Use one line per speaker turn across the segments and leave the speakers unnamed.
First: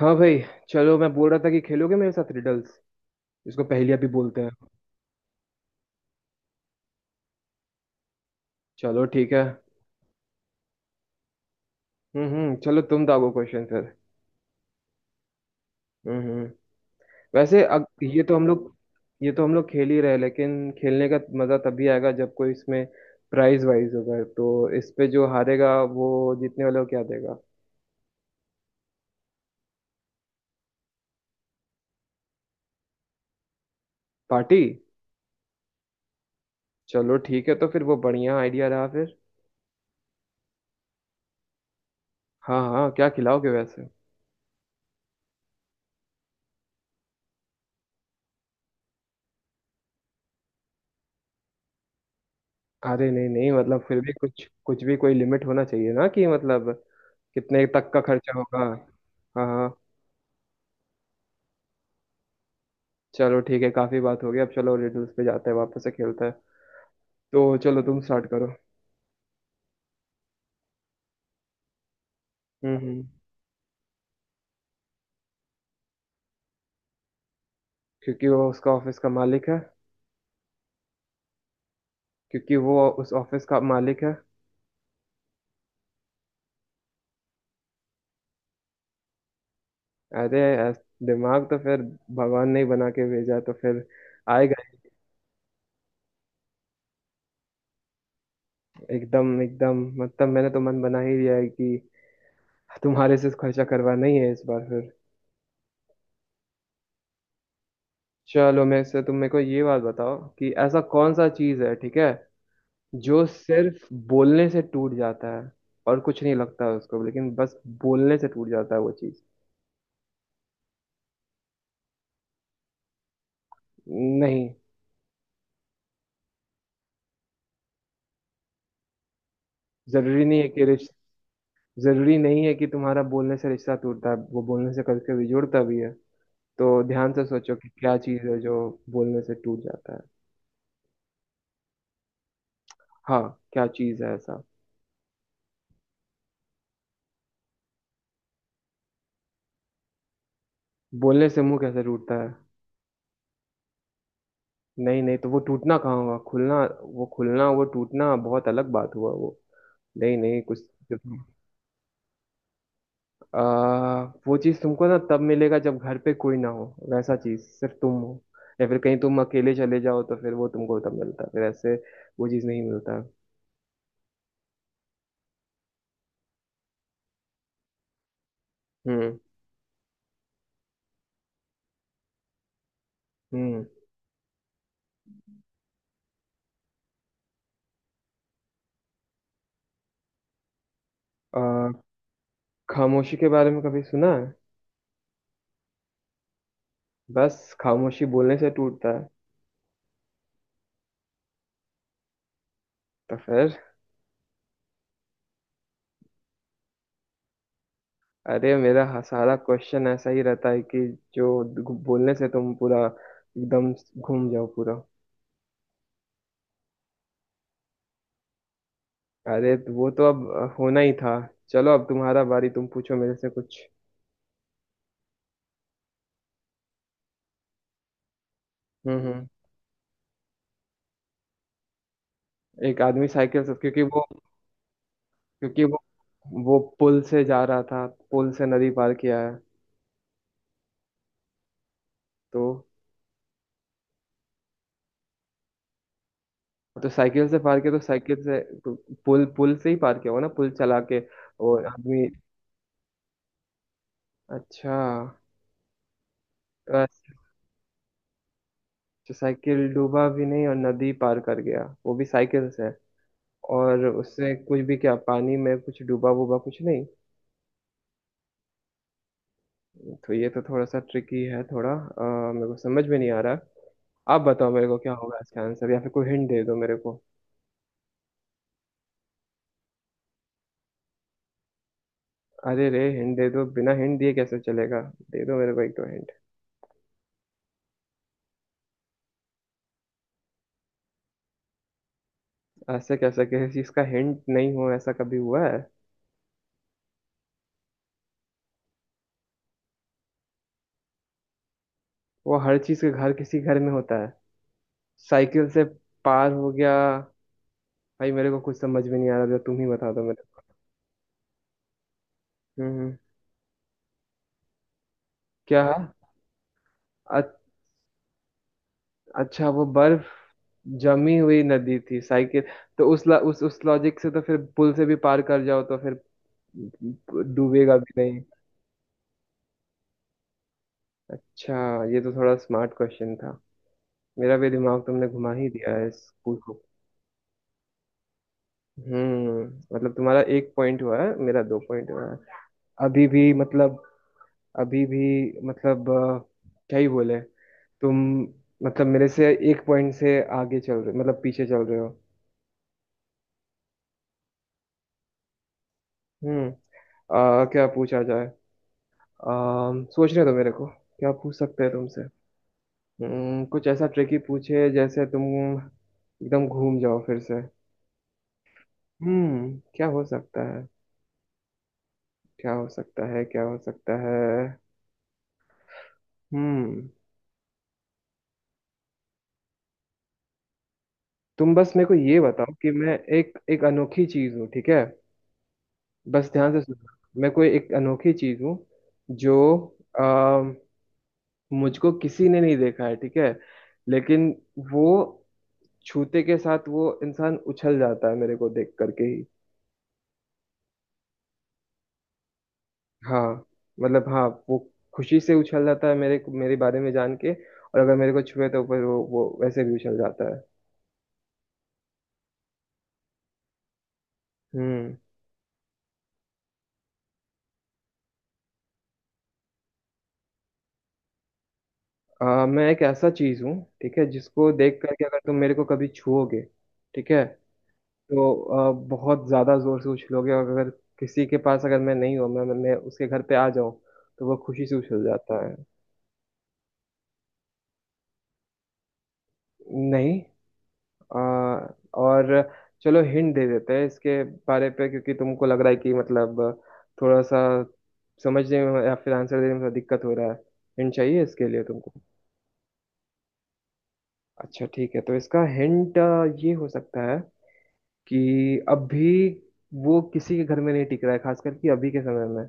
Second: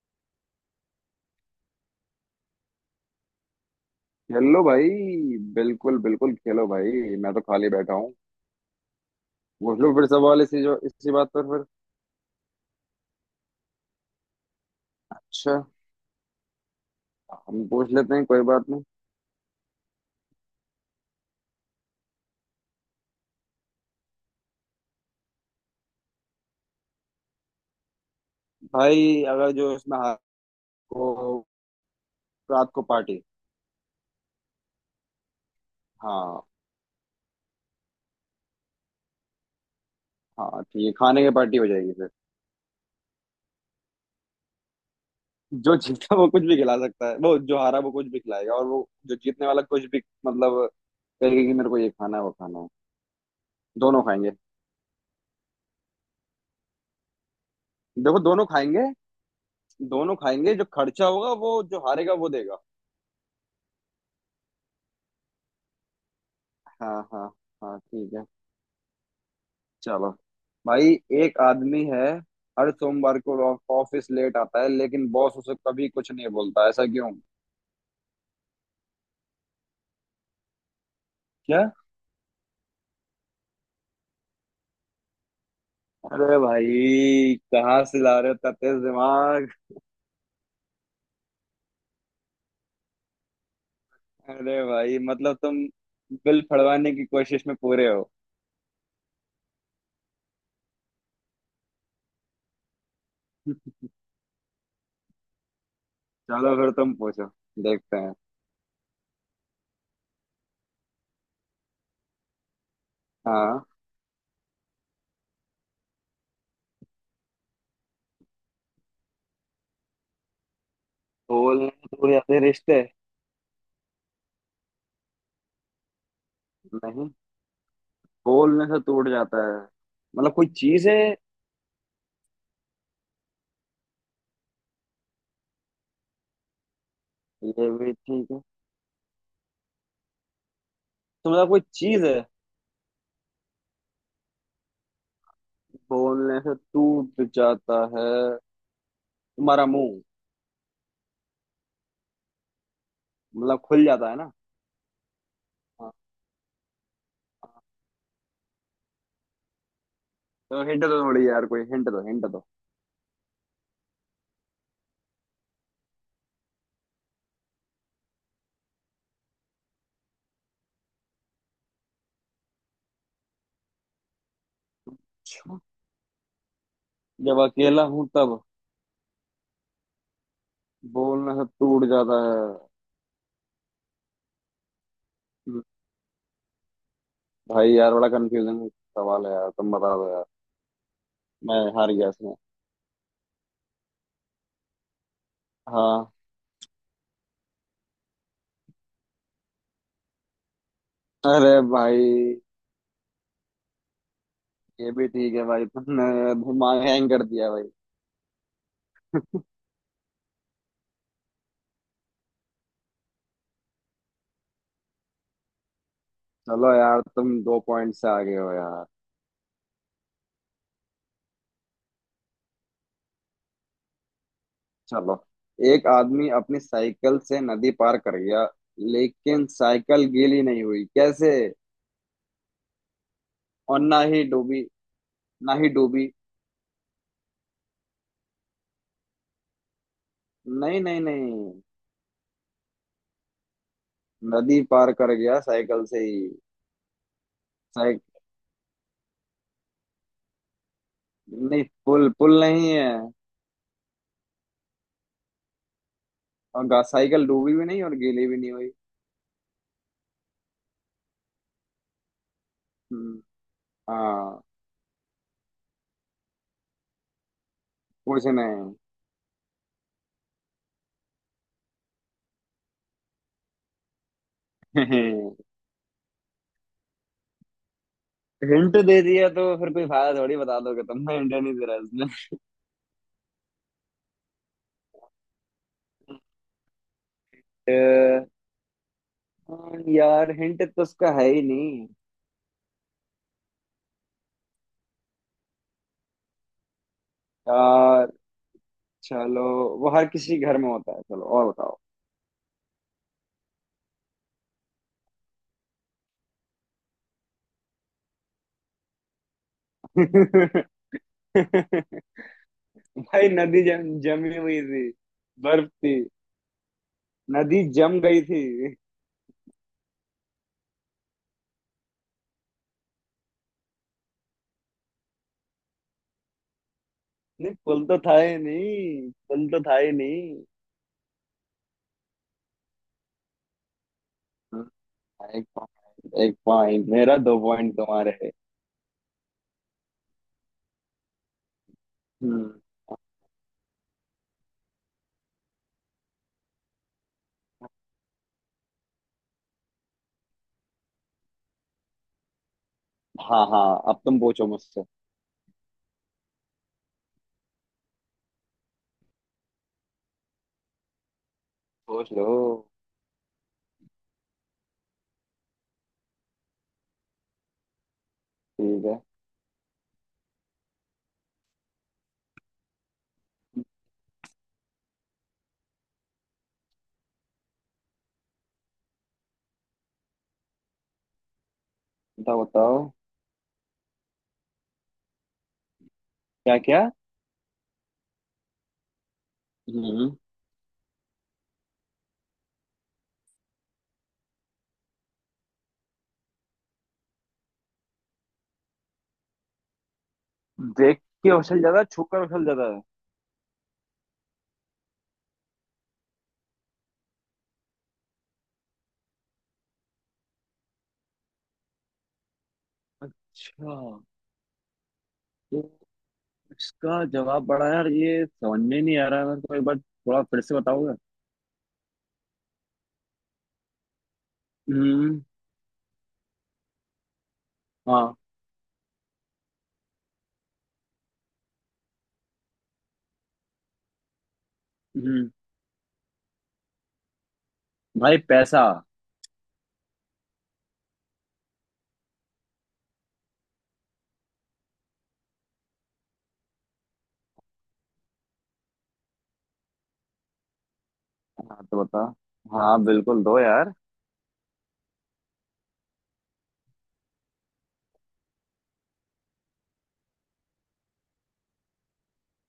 हाँ भाई। चलो, मैं बोल रहा था कि खेलोगे मेरे साथ रिडल्स। इसको पहेलियाँ भी बोलते हैं।
खेलो भाई। बिल्कुल बिल्कुल खेलो भाई। मैं तो खाली बैठा हूँ।
चलो ठीक है। हम्म।
पूछ लो फिर सवाल इसी जो इसी बात पर फिर।
हम्म, चलो तुम दागो क्वेश्चन फिर।
अच्छा।
हम्म। वैसे
हम पूछ लेते
ये
हैं,
तो
कोई
हम
बात
लोग,
नहीं।
ये तो हम लोग खेल ही रहे, लेकिन खेलने का मजा तभी आएगा जब कोई इसमें प्राइज वाइज होगा। तो इस पे जो हारेगा वो जीतने वाले को क्या देगा?
भाई अगर जो इसमें हार को रात को पार्टी।
पार्टी।
हाँ।
चलो ठीक है, तो फिर वो बढ़िया आइडिया रहा फिर।
हाँ ठीक है, खाने की पार्टी हो जाएगी फिर।
हाँ हाँ, क्या खिलाओगे वैसे?
जो जीता वो कुछ भी खिला सकता है, वो जो हारा वो कुछ भी खिलाएगा। और वो जो जीतने वाला कुछ भी कहेगा कि मेरे को ये खाना है वो खाना है।
अरे नहीं नहीं, मतलब फिर
दोनों
भी
खाएंगे।
कुछ, कुछ भी कोई लिमिट होना चाहिए ना, कि मतलब कितने तक का
देखो,
खर्चा
दोनों
होगा।
खाएंगे।
हाँ हाँ।
दोनों खाएंगे, जो खर्चा होगा वो जो हारेगा वो देगा।
चलो ठीक है, काफी बात हो गई, अब चलो रिडल्स पे जाते हैं, वापस से खेलते हैं।
हाँ हाँ।
तो
हाँ
चलो तुम
ठीक है।
स्टार्ट करो।
चलो भाई। एक आदमी है, हर
हम्म हम्म।
सोमवार को ऑफिस लेट आता है, लेकिन बॉस उसे कभी कुछ नहीं बोलता। ऐसा क्यों?
क्योंकि वो उसका ऑफिस का मालिक है।
क्या?
क्योंकि वो उस ऑफिस का मालिक है।
अरे भाई कहाँ से ला रहे हो इतना तेज दिमाग!
अरे, दिमाग तो फिर भगवान ने ही बना के भेजा, तो फिर आएगा।
अरे भाई, तुम बिल फड़वाने की कोशिश में पूरे हो।
एकदम एकदम, मतलब मैंने तो मन बना ही लिया है कि तुम्हारे से खर्चा करवाना ही है इस बार फिर।
चलो फिर तुम पूछो, देखते हैं।
चलो, मेरे से तुम, मेरे को ये बात बताओ कि ऐसा कौन सा चीज है, ठीक है, जो
हाँ।
सिर्फ बोलने से टूट जाता है। और कुछ नहीं लगता है उसको, लेकिन बस बोलने से टूट जाता है वो चीज।
बोलने से टूट जाते हैं रिश्ते।
नहीं।
नहीं? बोलने से टूट जाता है।
जरूरी
मतलब
नहीं
कोई
है कि
चीज है।
रिश्ता, जरूरी नहीं है कि तुम्हारा बोलने से रिश्ता टूटता है। वो बोलने से कभी कभी जुड़ता भी है। तो ध्यान से सोचो कि
ये भी
क्या चीज
ठीक
है
है।
जो बोलने से टूट जाता है।
तो मतलब कोई चीज है
हाँ, क्या चीज है ऐसा?
बोलने से टूट जाता है। तुम्हारा मुंह।
बोलने से मुंह कैसे टूटता है?
मतलब खुल जाता है ना।
नहीं नहीं, तो वो टूटना
हाँ
कहाँ हुआ? खुलना, वो खुलना, वो टूटना बहुत अलग बात हुआ वो। नहीं नहीं
तो
कुछ।
हिंट दो थोड़ी यार। कोई हिंट दो, हिंट दो।
आ, वो चीज तुमको ना तब मिलेगा जब घर पे कोई ना हो। वैसा चीज सिर्फ तुम हो, या फिर कहीं तुम अकेले चले जाओ तो फिर वो तुमको तब मिलता है। फिर ऐसे वो चीज नहीं मिलता।
अच्छा। जब अकेला हूँ तब
हम्म।
बोलना सब टूट जाता है।
हम्म।
हम्म, भाई यार बड़ा कंफ्यूजिंग सवाल है यार, तुम बता दो यार। मैं
आ,
हार गया इसमें।
खामोशी के बारे में कभी सुना है?
हाँ।
बस खामोशी बोलने से टूटता है।
अरे भाई,
तो फिर।
ये भी ठीक है भाई, तुमने दिमाग हैंग कर दिया भाई।
अरे, सारा क्वेश्चन ऐसा ही रहता है कि बोलने से तुम पूरा एकदम घूम जाओ पूरा।
चलो यार, तुम दो पॉइंट से आगे हो यार।
अरे, तो वो तो अब होना ही था। चलो, अब तुम्हारा बारी, तुम पूछो मेरे से कुछ।
चलो। एक आदमी अपनी साइकिल से नदी पार कर गया,
हम्म हम्म।
लेकिन साइकिल गीली नहीं हुई। कैसे?
एक आदमी साइकिल से,
और
क्योंकि
ना
वो,
ही डूबी। ना
क्योंकि
ही डूबी।
वो पुल से जा रहा था, पुल से नदी पार किया है।
नहीं नहीं नहीं।
तो
नदी पार कर गया साइकिल से ही।
तो साइकिल से पार किया, तो
साइक
साइकिल से, तो पुल पुल से ही पार किया होगा ना, पुल चला के,
नहीं,
और आदमी।
पुल पुल नहीं है।
अच्छा।
और
तो
साइकिल डूबी भी नहीं और गीली भी नहीं हुई।
साइकिल डूबा भी नहीं और नदी पार कर गया वो भी साइकिल से,
हम्म,
और उससे
हाँ,
कुछ भी, क्या पानी में कुछ डूबा वूबा कुछ नहीं?
कुछ नहीं।
तो ये तो थोड़ा सा ट्रिकी है थोड़ा, मेरे को समझ में नहीं आ रहा। आप बताओ मेरे को क्या होगा इसका आंसर, या फिर कोई हिंट दे दो मेरे को।
हिंट दे दिया तो फिर कोई फायदा थोड़ी, बता दोगे तुम। हिंट नहीं दे रहा इसमें।
अरे रे, हिंट दे दो, बिना हिंट दिए कैसे चलेगा? दे दो मेरे को एक दो हिंट।
अ, यार हिंट तो उसका है ही नहीं
ऐसे कैसे किसी चीज का हिंट नहीं हो, ऐसा कभी हुआ है?
यार। चलो, वो हर किसी के घर में होता है। चलो और बताओ।
वो हर चीज के घर, किसी घर में होता है। साइकिल से पार हो गया। भाई, मेरे को कुछ समझ में नहीं आ रहा, जरा तुम ही बता दो मेरे को। हम्म।
भाई नदी जम जमी हुई थी,
क्या?
बर्फ थी।
अ-
नदी जम गई थी।
अच्छा, वो बर्फ जमी हुई नदी थी, साइकिल। तो उस लॉजिक से तो फिर पुल से भी पार कर जाओ तो फिर
नहीं,
डूबेगा
पुल
भी
तो था
नहीं।
ही नहीं, पुल तो था ही नहीं।
अच्छा। ये तो थोड़ा स्मार्ट क्वेश्चन था। मेरा भी
हम्म,
दिमाग तुमने घुमा
एक
ही दिया है इस
पॉइंट एक
पूछ।
पॉइंट, मेरा दो पॉइंट तुम्हारे।
हम्म। मतलब तुम्हारा एक पॉइंट हुआ है, मेरा दो पॉइंट हुआ है।
हम्म।
अभी भी मतलब, अभी भी मतलब क्या ही बोले तुम। मतलब मेरे से एक पॉइंट से आगे चल रहे, मतलब पीछे चल रहे हो।
हाँ हाँ, अब तुम पूछो मुझसे।
हम्म। क्या पूछा जाए? सोचने दो मेरे को क्या पूछ सकते हैं तुमसे।
सोच लो।
कुछ ऐसा ट्रिकी पूछे जैसे तुम एकदम घूम जाओ फिर से।
ठीक है।
हम्म, क्या हो सकता है? क्या हो सकता है? क्या हो सकता है? हम्म। तुम बस मेरे को ये
बताओ
बताओ कि
बताओ।
मैं एक एक अनोखी चीज हूँ, ठीक है। बस ध्यान
क्या
से
क्या?
सुनना। मैं कोई एक अनोखी चीज हूँ जो,
हम्म।
आ, मुझको किसी ने नहीं देखा है, ठीक है, लेकिन वो छूते के साथ वो इंसान उछल जाता है, मेरे को देख करके ही।
देख के उछल जाता है, छू कर उछल जाता है।
हाँ, मतलब हाँ, वो खुशी से उछल जाता है मेरे मेरे बारे में जान के, और अगर मेरे को छुए तो फिर वो वैसे भी उछल जाता है।
अच्छा।
हम्म।
तो इसका जवाब बड़ा यार, ये समझ में नहीं आ रहा है मेरे को, एक बार थोड़ा फिर से बताओगे?
मैं एक ऐसा चीज हूँ, ठीक है, जिसको देख करके, अगर
हम्म।
तुम मेरे को कभी छुओगे, ठीक है,
हाँ।
तो बहुत ज़्यादा ज़ोर से उछलोगे, और अगर किसी के पास अगर मैं नहीं हूँ, मैं उसके घर पे आ जाऊँ तो वो खुशी से उछल
हम्म।
जाता है।
भाई पैसा?
नहीं। अ, और, चलो हिंट दे देते हैं इसके बारे पे, क्योंकि तुमको लग रहा है कि मतलब थोड़ा सा समझने में या फिर आंसर देने में थोड़ा दिक्कत हो रहा है, हिंट चाहिए इसके लिए
हाँ तो
तुमको।
बता। हाँ बिल्कुल दो यार।
अच्छा ठीक है, तो इसका हिंट ये हो सकता है कि अभी वो किसी के घर में नहीं टिक रहा है, खास करके अभी के समय में।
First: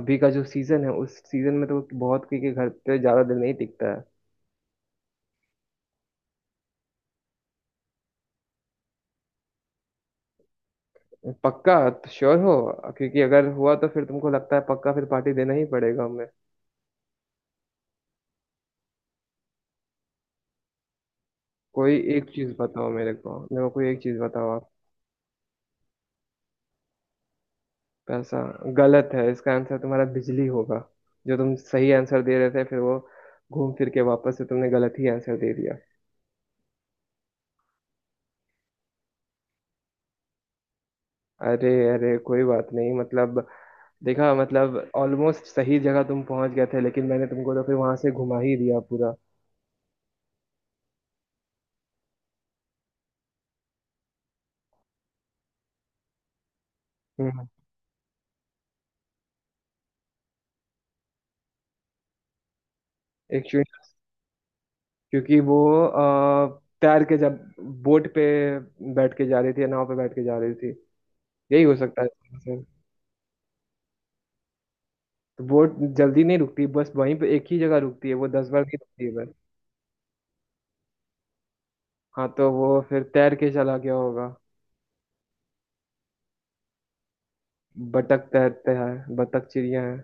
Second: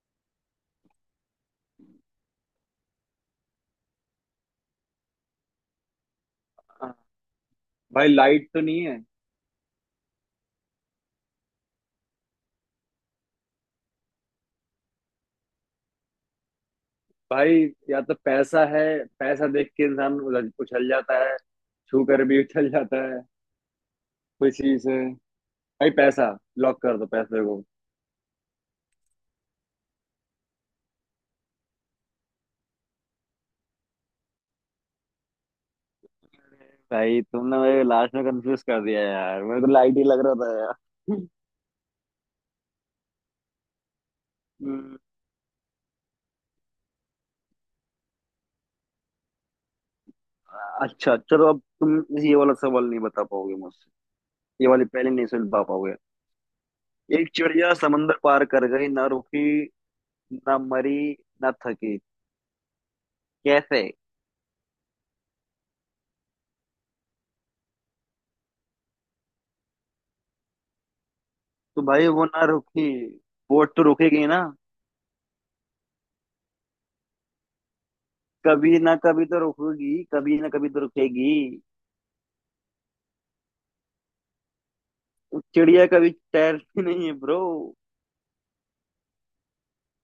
अभी का जो सीजन है, उस सीजन में तो बहुत किसी के घर पे ज्यादा दिन नहीं टिकता है।
हाँ, भाई लाइट तो नहीं है?
पक्का तो श्योर हो, क्योंकि अगर हुआ तो फिर तुमको लगता है, पक्का फिर पार्टी देना ही पड़ेगा हमें।
भाई या तो पैसा है, पैसा देख के इंसान उछल जाता है।
कोई
छू कर
एक
भी
चीज
उछल
बताओ
जाता
मेरे
है।
को, मेरे को कोई एक चीज बताओ
कोई
आप।
चीज है। भाई पैसा। लॉक कर दो पैसे को।
पैसा गलत है, इसका आंसर तुम्हारा बिजली होगा। जो तुम सही आंसर दे रहे थे, फिर वो घूम फिर के वापस से तुमने गलत ही आंसर दे दिया।
भाई तुमने मेरे लास्ट में कंफ्यूज कर दिया यार, मेरे को लाइट ही लग रहा था यार।
अरे अरे, कोई बात नहीं, मतलब, देखा मतलब
हम्म,
ऑलमोस्ट सही जगह तुम पहुंच गए थे, लेकिन मैंने तुमको तो फिर वहां से घुमा ही दिया पूरा।
अच्छा चलो, अब तुम ये वाला सवाल नहीं बता पाओगे मुझसे। ये वाली पहले नहीं सुलझा पाओगे। एक
हम्म।
चिड़िया समंदर पार कर गई, ना रुकी, ना मरी, ना थकी।
एक,
कैसे?
क्योंकि वो, तैर के, जब बोट पे बैठ के जा रही थी, या नाव पे बैठ के जा रही थी, यही हो
तो
सकता
भाई
है।
वो ना
सर,
रुकी। बोट तो रुकेगी ना?
तो बोट जल्दी नहीं रुकती, बस वहीं पे एक ही जगह रुकती है, वो 10 बार नहीं
कभी ना
रुकती है
कभी
बस।
तो रुकेगी, कभी ना कभी तो रुकेगी।
हाँ, तो वो फिर तैर के चला गया होगा।
उस चिड़िया कभी तैरती नहीं है ब्रो।
बतख तैरते हैं, बतख चिड़िया है।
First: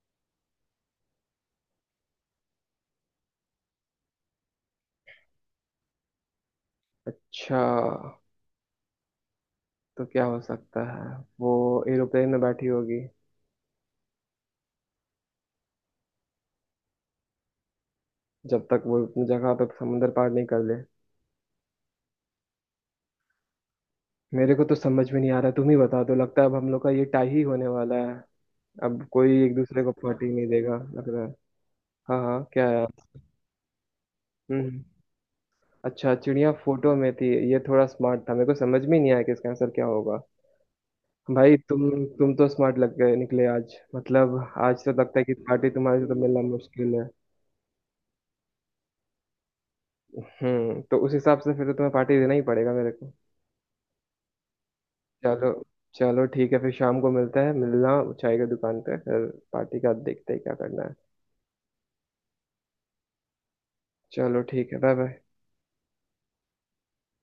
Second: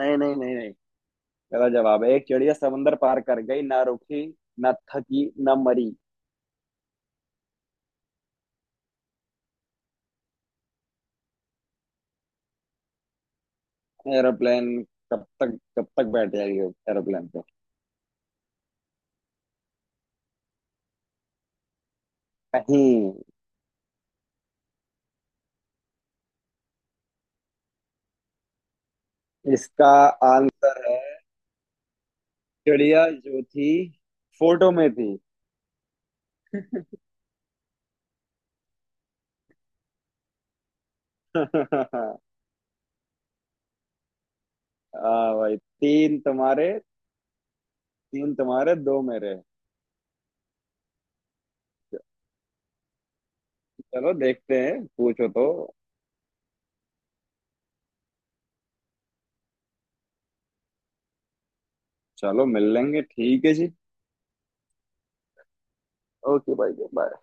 नहीं नहीं नहीं नहीं। गलत जवाब है। एक चिड़िया समंदर पार कर गई, ना रुकी, ना थकी, ना मरी।
अच्छा, तो क्या हो सकता है, वो एरोप्लेन में बैठी होगी,
एरोप्लेन? कब तक बैठ जाएगी एरोप्लेन पे?
जब तक वो अपनी जगह पे समुंदर पार नहीं कर ले।
नहीं।
मेरे को तो समझ में नहीं आ रहा, तुम ही बता दो। लगता है अब हम लोग का ये टाई ही होने वाला है, अब कोई एक दूसरे
इसका
को पार्टी नहीं देगा
आंसर है,
लग रहा है। हाँ हाँ, क्या है?
चिड़िया जो थी,
हम्म
फोटो
हम्म।
में थी।
अच्छा, चिड़िया फोटो में थी। ये थोड़ा स्मार्ट था, मेरे को समझ में नहीं आया कि इसका आंसर क्या होगा। भाई, तुम तो स्मार्ट लग गए, निकले आज, मतलब आज तो लगता है कि
हाँ भाई,
पार्टी तुम्हारे से तो मिलना मुश्किल है।
तीन तुम्हारे, दो मेरे।
हम्म, तो उस हिसाब से फिर तो तुम्हें पार्टी देना ही पड़ेगा मेरे को।
चलो देखते हैं, पूछो
चलो।
तो।
चलो ठीक है, फिर शाम को मिलते हैं, मिलना चाय की दुकान पे फिर, पार्टी का देखते हैं क्या करना है।
चलो मिल लेंगे, ठीक है जी।
चलो ठीक है, बाय बाय।
ओके भाई, बाय।